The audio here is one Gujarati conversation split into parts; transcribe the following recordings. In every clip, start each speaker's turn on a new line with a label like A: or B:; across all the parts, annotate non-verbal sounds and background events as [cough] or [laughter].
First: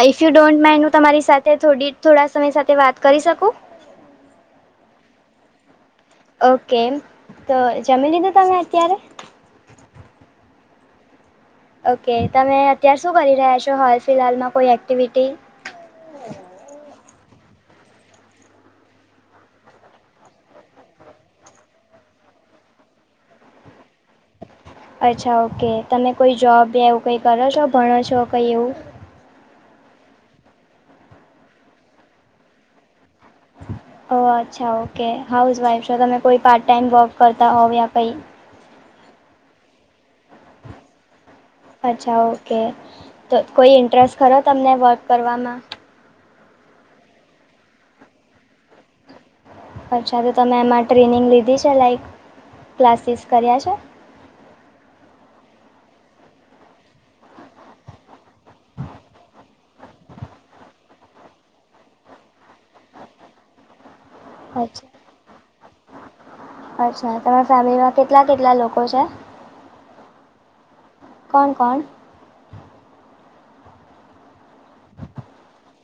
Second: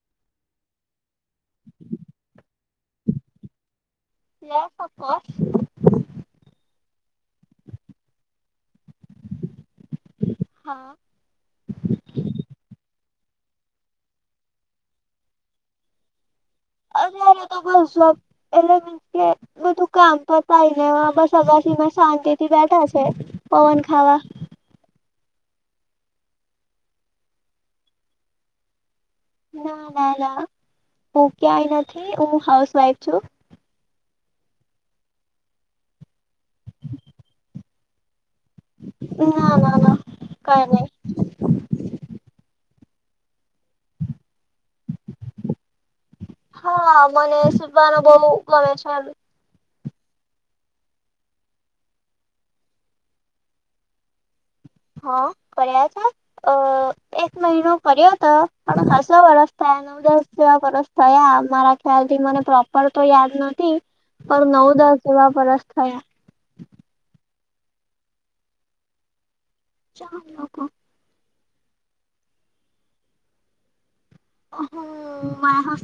A: ઈફ યુ ડોન્ટ માઇડ હું તમારી સાથે થોડા સમય સાથે વાત કરી શકું?
B: Yes of course.
A: ઓકે તો જમી લીધું તમે અત્યારે?
B: હા.
A: ઓકે તમે અત્યાર શું કરી રહ્યા છો હાલ ફિલહાલમાં કોઈ એક્ટિવિટી.
B: અરે અરે તો [unintelligible] એટલે મે કે બધું કામ પટાવી લેવા બસ [unintelligible] માં શાંતિ થી બેઠા છે. પવન ખાવા.
A: અચ્છા ઓકે તમે કોઈ જોબ એવું કંઈ કરો છો ભણો છો કંઈ એવું.
B: ના ના ના હું ક્યાય નથી હું હાઉસ વાઈફ છું.
A: ઓ અચ્છા ઓકે હાઉસ વાઇફ છો તમે કોઈ પાર્ટ ટાઈમ વોબ કરતા હોવ યા કંઈ.
B: ના ના ના કઈ નહી.
A: અચ્છા ઓકે તો કોઈ ઇન્ટરેસ્ટ ખરો તમને વર્ક કરવામાં.
B: હા મને સૂતવાનું બહું ગમે છે.
A: અચ્છા તો તમે એમાં ટ્રેનિંગ લીધી છે લાઈક ક્લાસીસ કર્યા છે.
B: હા કર્યા છે અ એક મહિનો કર્યો હતો પણ ખાસો વર્ષ થયા ને. દસ જેવા વર્ષ થયા મારા ખ્યાલ થી મને પ્રોપર તો યાદ નથી. પણ નવ
A: અચ્છા
B: દસ જેવા વરસ થયા.
A: અચ્છા તમારા ફેમિલીમાં કેટલા કેટલા લોકો છે.
B: [unintelligible]
A: કોણ કોણ
B: હમ્મ માય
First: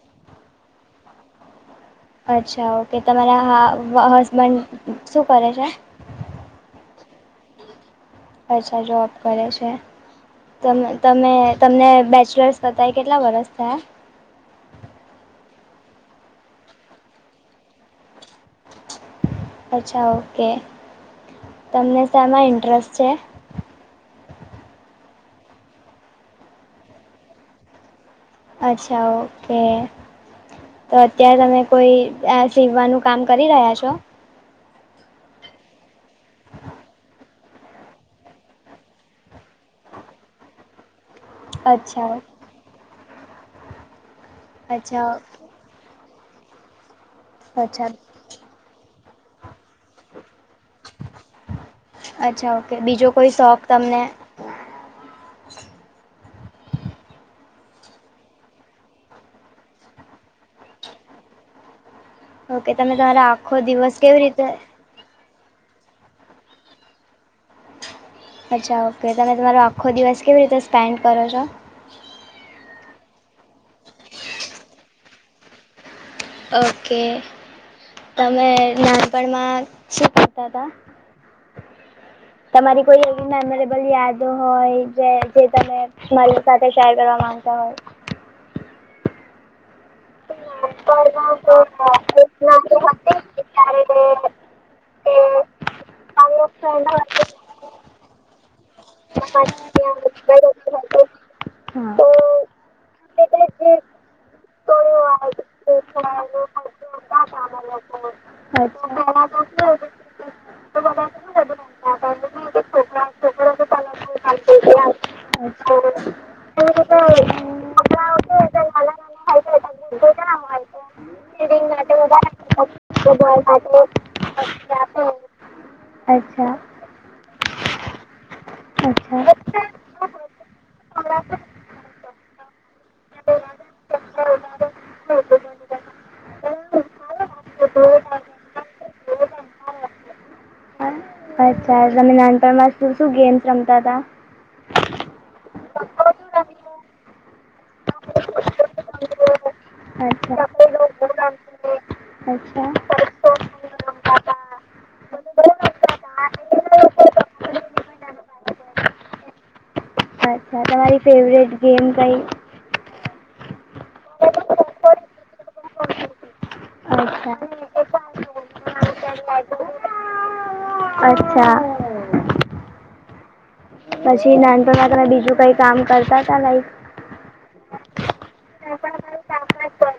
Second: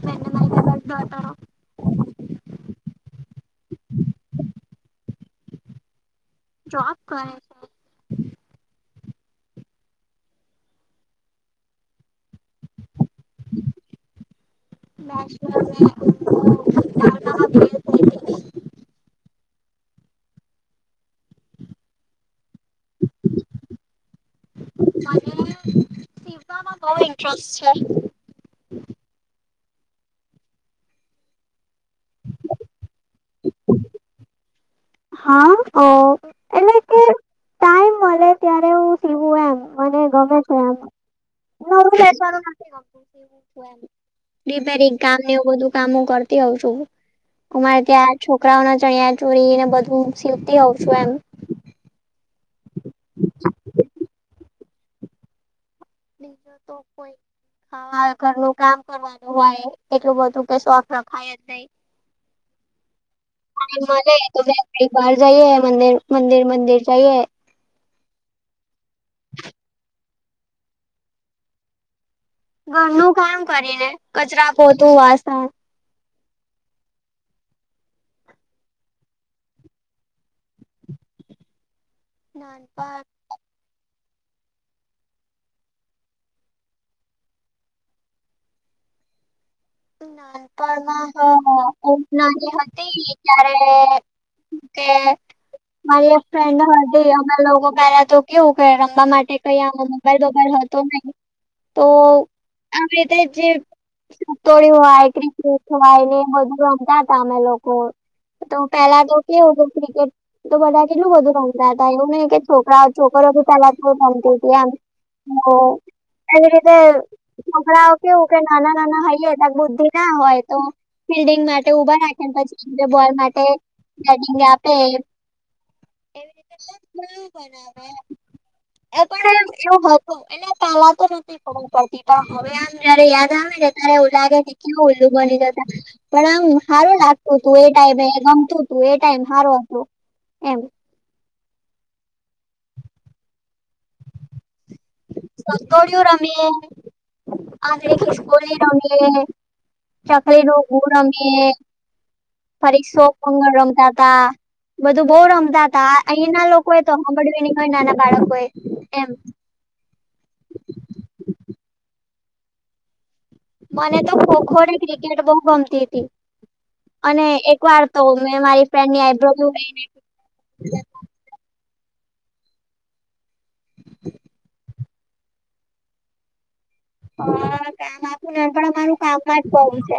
B: [unintelligible]
A: અચ્છા ઓકે તમારા હા હસબન્ડ શું કરે છે.
B: જોબ કરે છે.
A: અચ્છા જોબ કરે છે. તમે તમે તમને બેચલર્સ પતાય કેટલા વરસ થયા.
B: [unintelligible] [unintelligible]
A: અચ્છા ઓકે તમને શમાં ઇન્ટરેસ્ટ છે.
B: મને [unintelligible] ઇન્ટરેસ્ટ છે.
A: અચ્છા ઓકે. તો અત્યારે તમે કોઈ આ શિવનું કામ કરી રહ્યા છો.
B: હા ઓ એટલે કે ટાઈમ મળે ત્યારે હું સીવું એમ મને ગમે છે એમ
A: અચ્છા
B: [unintelligible] રિપેરિંગ
A: અચ્છા
B: કામ ને એવું બધું કામ કરતી હોઉ છું. અમારે
A: અચ્છા
B: ત્યાં છોકરાઓ ના ચણ્યા ચોળીને બધું સીવતી હોઉ છું એમ
A: અચ્છા ઓકે બીજો કોઈ શોખ તમને
B: બીજું તો કોઈ હવે ઘરનું કામ કરવાનું હોય એટલું બધું કે શોખ રખાય જ નઈ
A: ઓકે તમે તમારો આખો દિવસ કેવી રીતે
B: કઈ બહાર જઈએ મંદિર મંદિર મંદિર જઈએ.
A: અચ્છા ઓકે તમે તમારો આખો દિવસ કેવી રીતે સ્પેન્ડ કરો છો.
B: ઘરનું કામ કરીને કચરા પોતું વાસણ
A: ઓકે તમે નાનપણમાં શું કરતા હતા. તમારી
B: નાનપણ
A: કોઈ ના મને બલે યાદો હોય જે તમે મારી સાથે શેર કરવા માંગતા હોય.
B: નાનપણમાં હ હ નાની હતી ત્યારે. તે મારી એક ફ્રેન્ડ હતી અમે લોકો પેલા તો કેવું કે રમવા માટે કઈ રબબર હતો નહી તો
A: હોય
B: આવી રીતે જે તોળી વાય ક્રિસમસ હોય ને એ બધું રમતા ત અમે લોકો તો પેલા તો કેવું હતુ ક્રિકેટ તો બધા કેટલું બધું રમતા હતા એવું નને કે છોકરા છોકરો પલા રમતી હતી એમ
A: હા
B: હ એવી રીતે છોકરાઓ કેવું કે નાના નાના હઈ. સદ બુદ્ધિ ના હોય તો ફિલ્ડિંગ માટે ઉભા રાખે પછી બોલ માટે. કડીગ આપે. એવી
A: અચ્છા.
B: [unintelligible] એટલે
A: અચ્છા અચ્છા
B: પહેલા તો નથી કરવું પડતી. પણ હવે આમ જયારે યાદ આવે ને ત્યારે. નારે ડીસી ઓલ્લું બની જતા. પણ આમ સારું લાગતું હતું. એ ટાઈમે ગમતું હતું. એ ટાઈમ સારો હતો એમ.
A: અચ્છા તમે નાનપણમાં શું શું ગેમ્સ રમતા હતા.
B: ચક્કોડીયુ રમિયે. આઘરિકિસ્કોલી રમિયે
A: અચ્છા
B: ચકલીનો ગો રમિયે
A: અચ્છા
B: પરીક્ષો મંગળ રમતા હતા. બધું બહુ રમતા હતા અહીં ના લોકોએ તો સાંભડવી નહી હોય નાના બાળકો એ એમ.
A: અચ્છા
B: [inaudible]
A: તમારી ફેવરેટ ગેમ કઈ.
B: મને તો ખોખો ને ક્રિકેટ બહુ ગમતી હતી. અને
A: અચ્છા
B: એક વાર તો મે મારી ફ્રેન્ડની આ ઈબ્રાહિમને લઈ.
A: અચ્છા. પછી નાન પણમા બીજું કઈ કામ કરતા હતા લાઈક.
B: હા કામ આપું ન પણ અમારું કામમાં જ બવું છે.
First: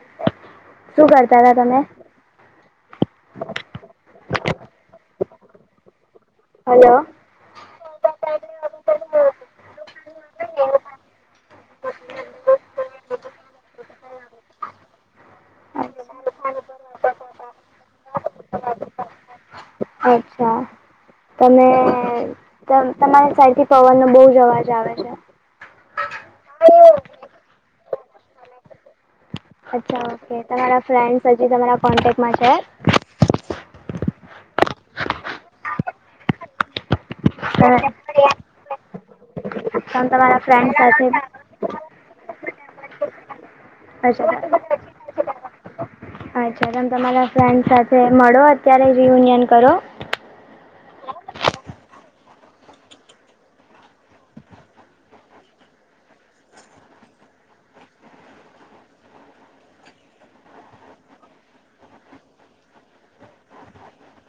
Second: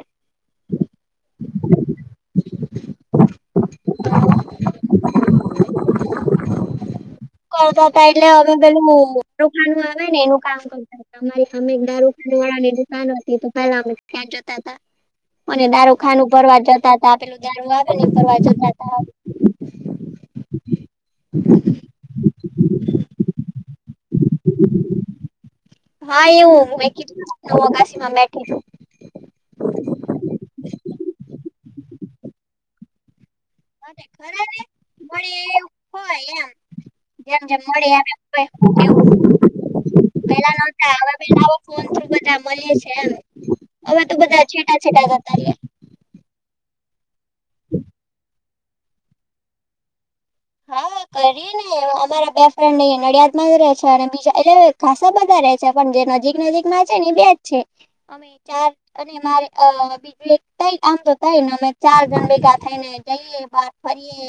A: શું કરતા હતા તમે.
B: [inaudible]
A: હાલો.
B: કરતાતા એટલે હવે પેલું મુ મુ દુકાન નું આવે ને એનું કામ કરતાતા હમારી. અમે દારૂકા વાળાની દુકાન હતી તો, પહેલા અમે ખ જતા હતા. અને દારૂ ખાનું ભરવા જતા હતા. આપેલું દારૂ આવે ને ફરવા જતા હતા.
A: અચ્છા! તમે તમારી સાઈડ થી પવવાન નુ બહુ જ અવાજ આવે છે.
B: હા! એવું કીધ કશી માં બેઠી.
A: અચ્છા! ઓકે તમારા ફ્રેન્ડ્સ હજી તમારા કોન્ટેકમાં છે?
B: અ ખરા ને મળી એવું હોય એમ. જેમ જેમ મળી
A: તમે
B: આવે.
A: તમારા ફ્રેન્ડ
B: [unintelligible]
A: સાથે
B: ફોન થ્ર બધા મળે છે. હવે તો
A: અચ્છા
B: બધા છેટાછટ જાતા રયા
A: અચ્છા તમ તમારા ફ્રેન્ડ સાથે મળો અત્યારે રિયુનિયન કરો
B: કરી ને. અમારા બોયફ્રેન્ડ એ નડિયાદ માં જ ર રહે છે. અને બીજા એટલે ખસા બધા રે, પણ જે નજીક નજીક માં છે ને, બેજ છે. અમે ચાર. અને મારે બીજું એક તઈ એમ ચાર જણ ભેગા થઈ ને જઈએ. ફરીએ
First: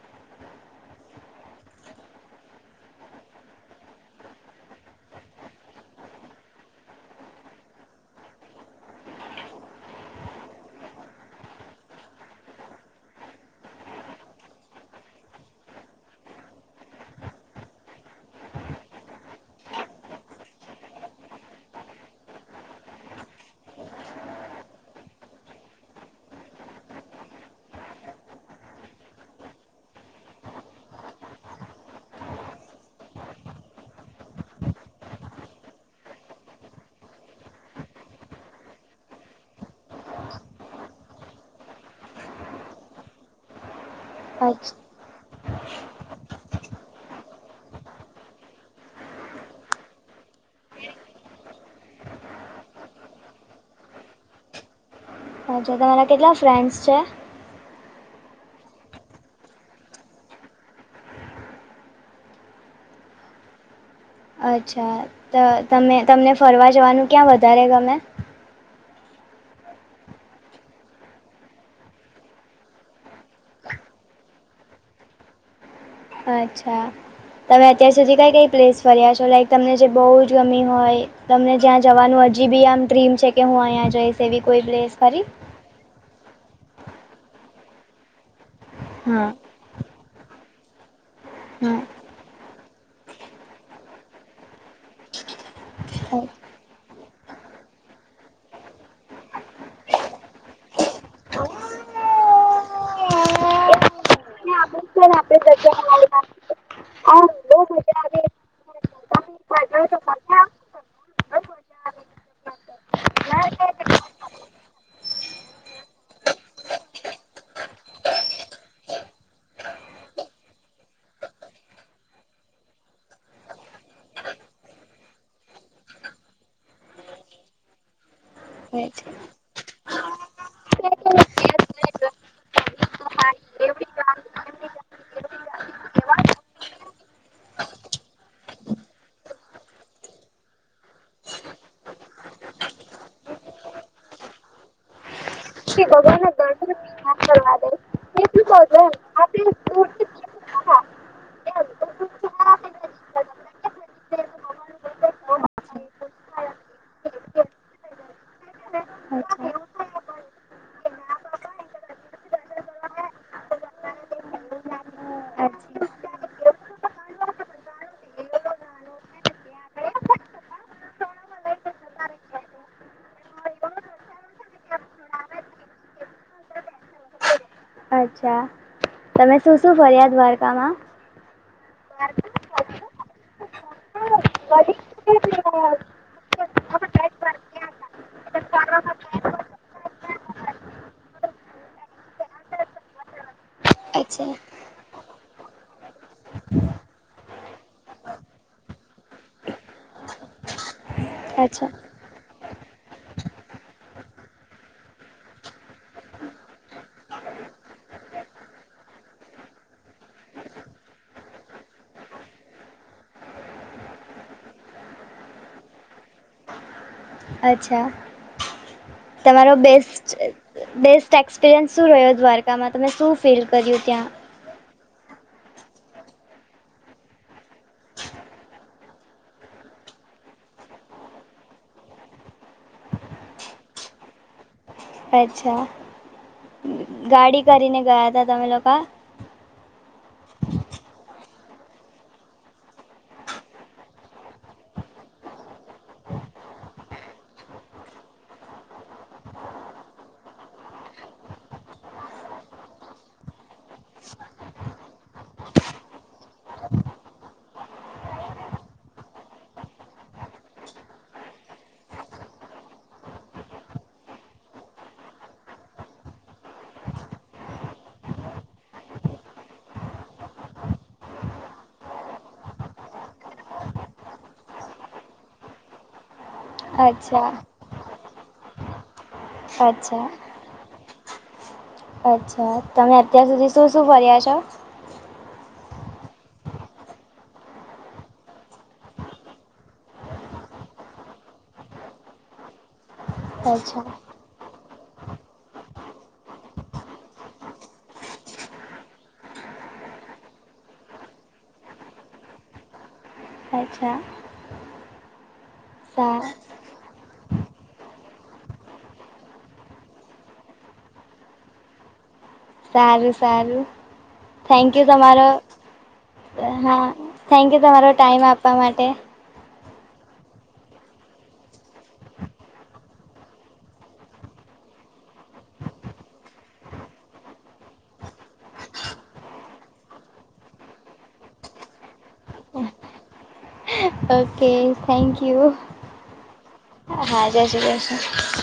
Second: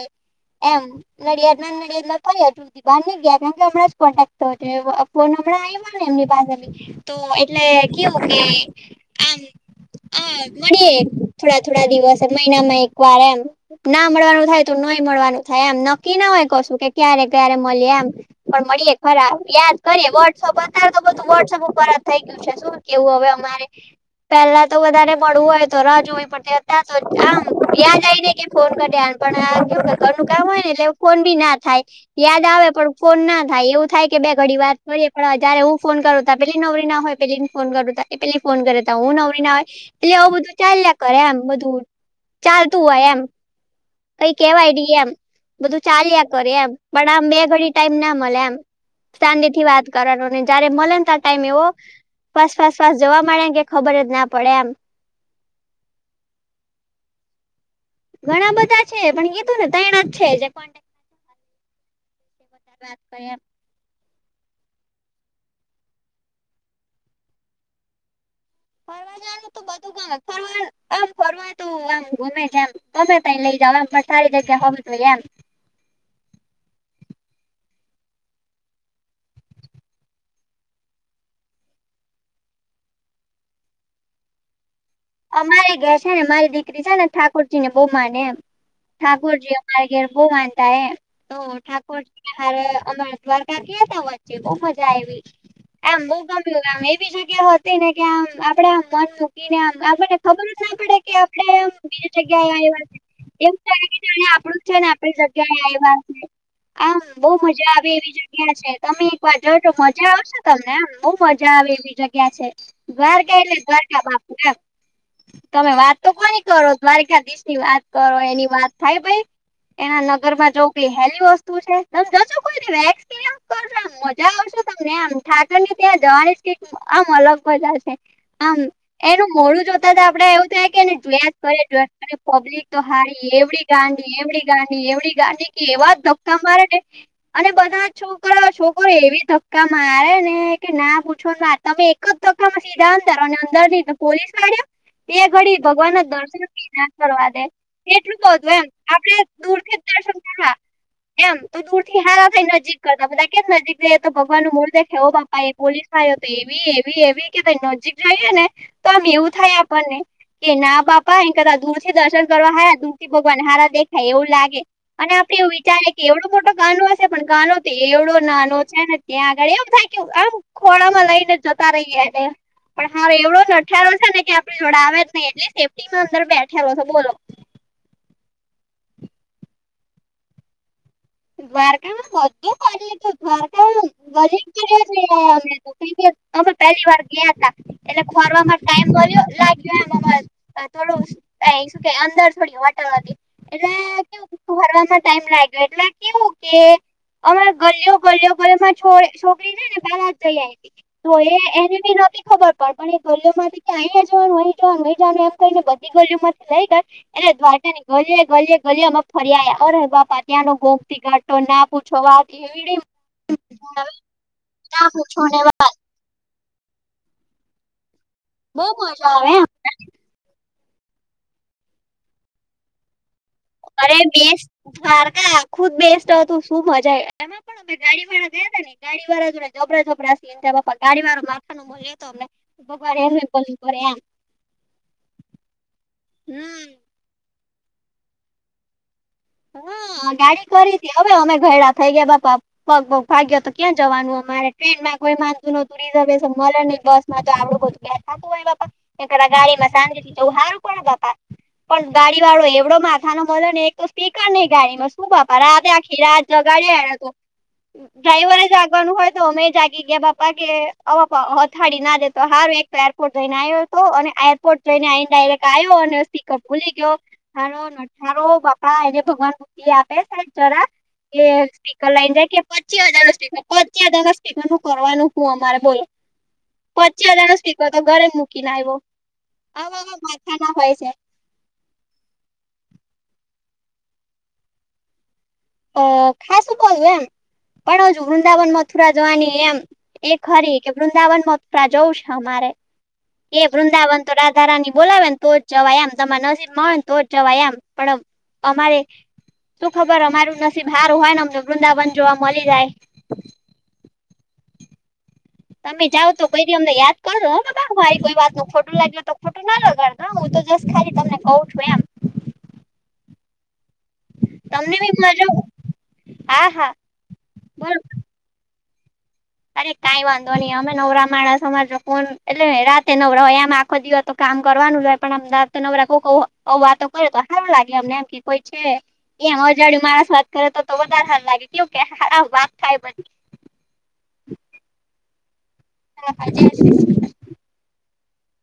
B: એમ. નડિયાદ નાન નડિયાદમાં ફરી હતું. બાર નહી ગયા. કારમ કે હમં જ કોન્ટેક્ટ થયો. ફોન હમણાં આવી્યોયો ને એમની પાસે. તો એટલે કેવું કે આમ હા, મળીએ થોડા થોડા દિવસ. મહિનામાં એક વાર એમ. ના મળવાનું થાય તો, ન મળવાનું થાય એમ. નક્કી ના હોય. કશું કે ક્યારે ક્યારે મળી એમ. પણ મળીએે. ખરાબ યાદ કરીએ. વોટ્સઅપ અત્યારે તો બધું વોટ્સઅપ પરત થઇ ગયું. છે શું કેવું હવે અમારે. પેલા તો વધારે મળવું હોય તો, રાહ જોવી પડતી હોય અત્યારે તો, યાદ આવે ને કે ફોન કરી દેવાનો. પણ જો ઘરનું કામ હોય ને, એટલે ફોન બી ના થાય. યાદ આવે. પણ ફોન ના થાય. એવું થાય કે બે ઘડી વાત કરીએ. પણ જયારે હું ફોન કરું ત પેલી નવરી ના હોય. પે ફોન કર એ પેલી ફોન કરે ત હું નવરી ના આવે. પેલે આવું બધું ચાલ્યા કરે એમ બધું. ચાલતું હોય એમ. કઈ કેવાય
A: અચ્છા
B: એમ. બધું ચાલ્યા કર એમ. પણ આમ બે ઘડી ટાઈમ ના મળે એમ. શાંતિથી વાત કરવાનુ ને જયારે મલે ને તા ટાઈમ એવો, ફસ ફાસ ફાસ જોવા મળડે એમ કે ખબર જ ના પડે એમ.
A: હાચું, તમારા કેટલા ફ્રેન્ડસ છે?
B: ઘણા બધા છે પણ કીધું ને તૈણા જ છે. વાત કરીએ,
A: અચ્છા! તો તમે તમને ફરવા જવાનું ક્યાં વધારે ગમે?
B: ફરવા જનું તો બધું ગમે ફરવાનું આમ ફરવા તું એમ ગુમે છે એમ ગમે ત લઈ જાવ એમ પણ સારી જગ્યા હોય તો એમ.
A: અચ્છા તમે અત્યાર સુધી કઈ કઈ પ્લેસ ફર્યા છો લાઈક તમને જે બહુ જ ગમી હોય તમને જ્યાં જવાનું હજી બી આમ ડ્રીમ છે કે હું અહીં જઈશ એવી કોઈ પ્લેસ ખરી?
B: અમારી ઘેર છે ને મારી દીકરી છે ને ઠાકોરજી ને બહુ માને એમ
A: હા
B: ઠાકોરજી, મા ઘરે બહુ માનતા એમ [inaudible] તો ઠાકોરજી હ અમારા દ્વારકા કયા ત વચ્ચે બહુ મજા આયવી આમ બહુ
A: હા
B: ગમ્યું આમ એવી જગ્યા હતી ને કે આમ આપડે આમ મન મૂકીને આમ મને ખબર જ ના પડે કે આપડે બીજી જગ્યાએ આવ છે એવું થય ને કે આપણું જ છે ને આપણી જગ્યાએ આવવા છે. આમ બહુ મજા આવે એવી જગ્યા છે તમે એક વાર જાજો મજા આવશે તમને આમ બોવ મજા આવે એવી જગ્યા છે દ્વારકા એટલે દ્વારકા બાપુ એમ તમે વાત તો કોની કરો દ્વારકાધીશ ની વાત કરો એની વાત થાય ભાઈ એના નગરમાં જોવ કઈ હેલી વસ્તુ છે. ત કરશો આમ મજા આવશશે તમને આમ ઠાકર ને ત્યાં જવાની આમ અલગ મજા છે આમ એનું મોડું, જોતા આપડે એવું થાય કે ને જોસ કર જો અને પબ્લિક તો હારી એવડી ગાંડી એવડી ગાડી એવડી ગાડી કી એવા ધક્કા મારે ને અને બધા છોકરા છોકરો એવી ધક્કા મારે ને કે ના પૂછવા તમે [unintelligible] એ ઘડી ભગવાન ના દર્શન પ ના કરવા દે એટલું કહ હતું એમ આપડ [unintelligible]
A: અચ્છા. અચ્છા.
B: એમ તો દૂરથીારા થઈ નજીક કરતા બધા કે નજીક જઈ તો ભગવાનનું મોડું દેખાઈ પોલીસ આવાયો તો એવી એવી એવી કે નજીક જઈએ ને તો આમ એવું થાય આપણને કે ના પાપા એ કરતા દૂર થી દર્શન કરવા હયા દૂર થી બગન હારા દેખાય એવું લાગે અને આપડે એવું વિચારે કે એવડો મોટો કાનો હશે પણ કાનો તો એવડો નાનો છે. ત્યાં આગળ એમ થાય કે આમ ખોડામાં લઈને જતા રહીએ એને. પણ હા એવડો જ અઠારો છે ને કે આપડે જોડે આવે જ નહીં એટલે સેફ્ટી માં અંદર બેઠેલો છે બોલો.
A: અચ્છા. તમે શું-શું ફર્યા દ્વારકામાં?
B: દ્વારકામાં બધું ફરી લીધું. દ્ધારકાનું [unintelligible] અમે પહેલી વાર ગયા તા. એટલે ખોરવામાં ટાઈમ [unintelligible] લાગ્યો એમમ અહ થોડું આય શું કે અંદર થોડી હોટલ હતી, એટલે
A: અચ્છા
B: કેવું [unintelligible] ફરવામાં ટાઈમ લાયગો એટલે કેવું કે અમારે ગલીઓ-ગલીઓ [unintelligible] છો છોકરી રેય ને [unintelligible] જઈ આવી. તો એ
A: અચ્છા
B: એને બી નોતી ખબર પડ પણ એ [unintelligible] ઓ માંથી કે અહીયાં જવાનું [unintelligible] બધી ગોલીઓ માંથી લઈ ગઈ એટલે દ્વારકા ની ગલીયે ગલીયે ગલીયે અમે ફરી આયા. અરે બાપા ત્યાં નું ઘો [unintelligible] ના પૂછો વાત એવડી [inaudible] ના પૂછો ને વાત.
A: અચ્છા.
B: બહુ મજા આવે એમ
A: તમારો બેસ્ટ બેસ્ટ એક્સપિરિયન્સ શું રહ્યો, દ્વારકામાં તમે શું ફીલ કર્યું?
B: અરે
A: ત્યાં
B: બેસ્ટ દ્વારકા આ ખુદ બેસ્ટ હતું. શું મજા [unintelligible] [unintelligible] ગાડી વાળા જોડે [unintelligible] રહ્યો તો અમને, કોક વાર [unintelligible]
A: અચ્છા.
B: હમ
A: ગાડી કરીને ગયા હતા તમે લોકા?
B: હમ્મ. આ ગાડી કરી તી, હવે અમે ઘરડાં થઈ ગયા બાપા પગ બગ ભાંગ્યો તો ક્યાં જવાનું અમારે, ટ્રેનમાં કોઈ માનતું નોતું, રિઝર્વેશન મલે નહીં બસ. [unintelligible] પન ગાડી વાળો એવડો માથા નો મલ્યો એ તો પીકા નહીં ગાડીમાં, શું બાપા રાતે આખી રાત જગાડ્યો એને તો. ડ્રાઈવરે જાગવાનું હોય તો અમે જાગી ગયા, બાપા કે અથાળી ના દેતો હારું [unintelligible] તો એરપોર્ટ જઈને આયો તો, અને એરપોર્ટ જઈને આઈને ડાયરેક્ટ આયો, અને સ્પીકર ભૂલી ગયો. હારો નઠારો બાપા એને ભગવાન બુદ્ધિ આપે સાઈડ જરાક. કે સ્પીકર લાઈને જાય કે પચી હજાર નો સ્પીકર, પચી હજાર નો સ્પીકર નું કરવાનું હું અમારે બોલો?
A: [inaudible]
B: પચી
A: અચ્છા
B: હજારનું સ્પીકર, તો ઘરે મૂકીન આવ્યો. આવા-આવા
A: અચ્છા
B: માથા ના હોય છે.
A: અચ્છા. તમે અત્યાર સુધી શું-શું ફર્યા છો?
B: અહ ખાસું કોઈ એમ. પણ હજુ વૃંદાવન, મથુરા જવાની એમ એ ખરી કે વૃંદાવનમાં [unintelligible] જવું છે અમારે. એ
A: અચ્છા
B: વૃંદાવન તો [unintelligible] ધારાની બોલાવે ને તો જવાય એમ, તમારા નસીબ માં હોય ને તો જ જવાય એમ. પણ અમારે તું ખબર અમારું નસીબ હારું હોય ને અમને વૃંદાવન જોવા મલી જાય.
A: અચ્છા.
B: તમે જાવ
A: સા
B: તો કોઈ દી અમને યાદ કરજો હો બાબા, અમારી કોઈ વાત નું ખોટું લાગ્યું તો ખોટું ન લગાડ તા હું તો જસ્ટ ખાલી તમને કઉ છું એમ.
A: સારું-સારું. થેન્ક
B: તમને
A: યુ
B: બી
A: તમારો.
B: મજા
A: હા. થેન્ક યુ
B: બોલો
A: તમારો ટાઈમ આપ વા માટે.
B: અરે કાંઈ વાંધો નહીં, અમે નવરા માણસો માટે સમાજો ફોન, એટલે રાતે નવરા હોય એમ આ ખો દી હો તો કામ કરવાનું જ હોય, પણ [unintelligible] કોકો વાતો કરે તો હારું લાગે અમને એમ કે કોઈ છે. એ અજાણ્યું માણસ વાત કરે તો-તો વધારે હારું લાગે કેવું કે હાવ વાત થાય પછી.
A: Okay, thank you.
B: [inaudible]
A: હા જય શ્રી કષ્ણ.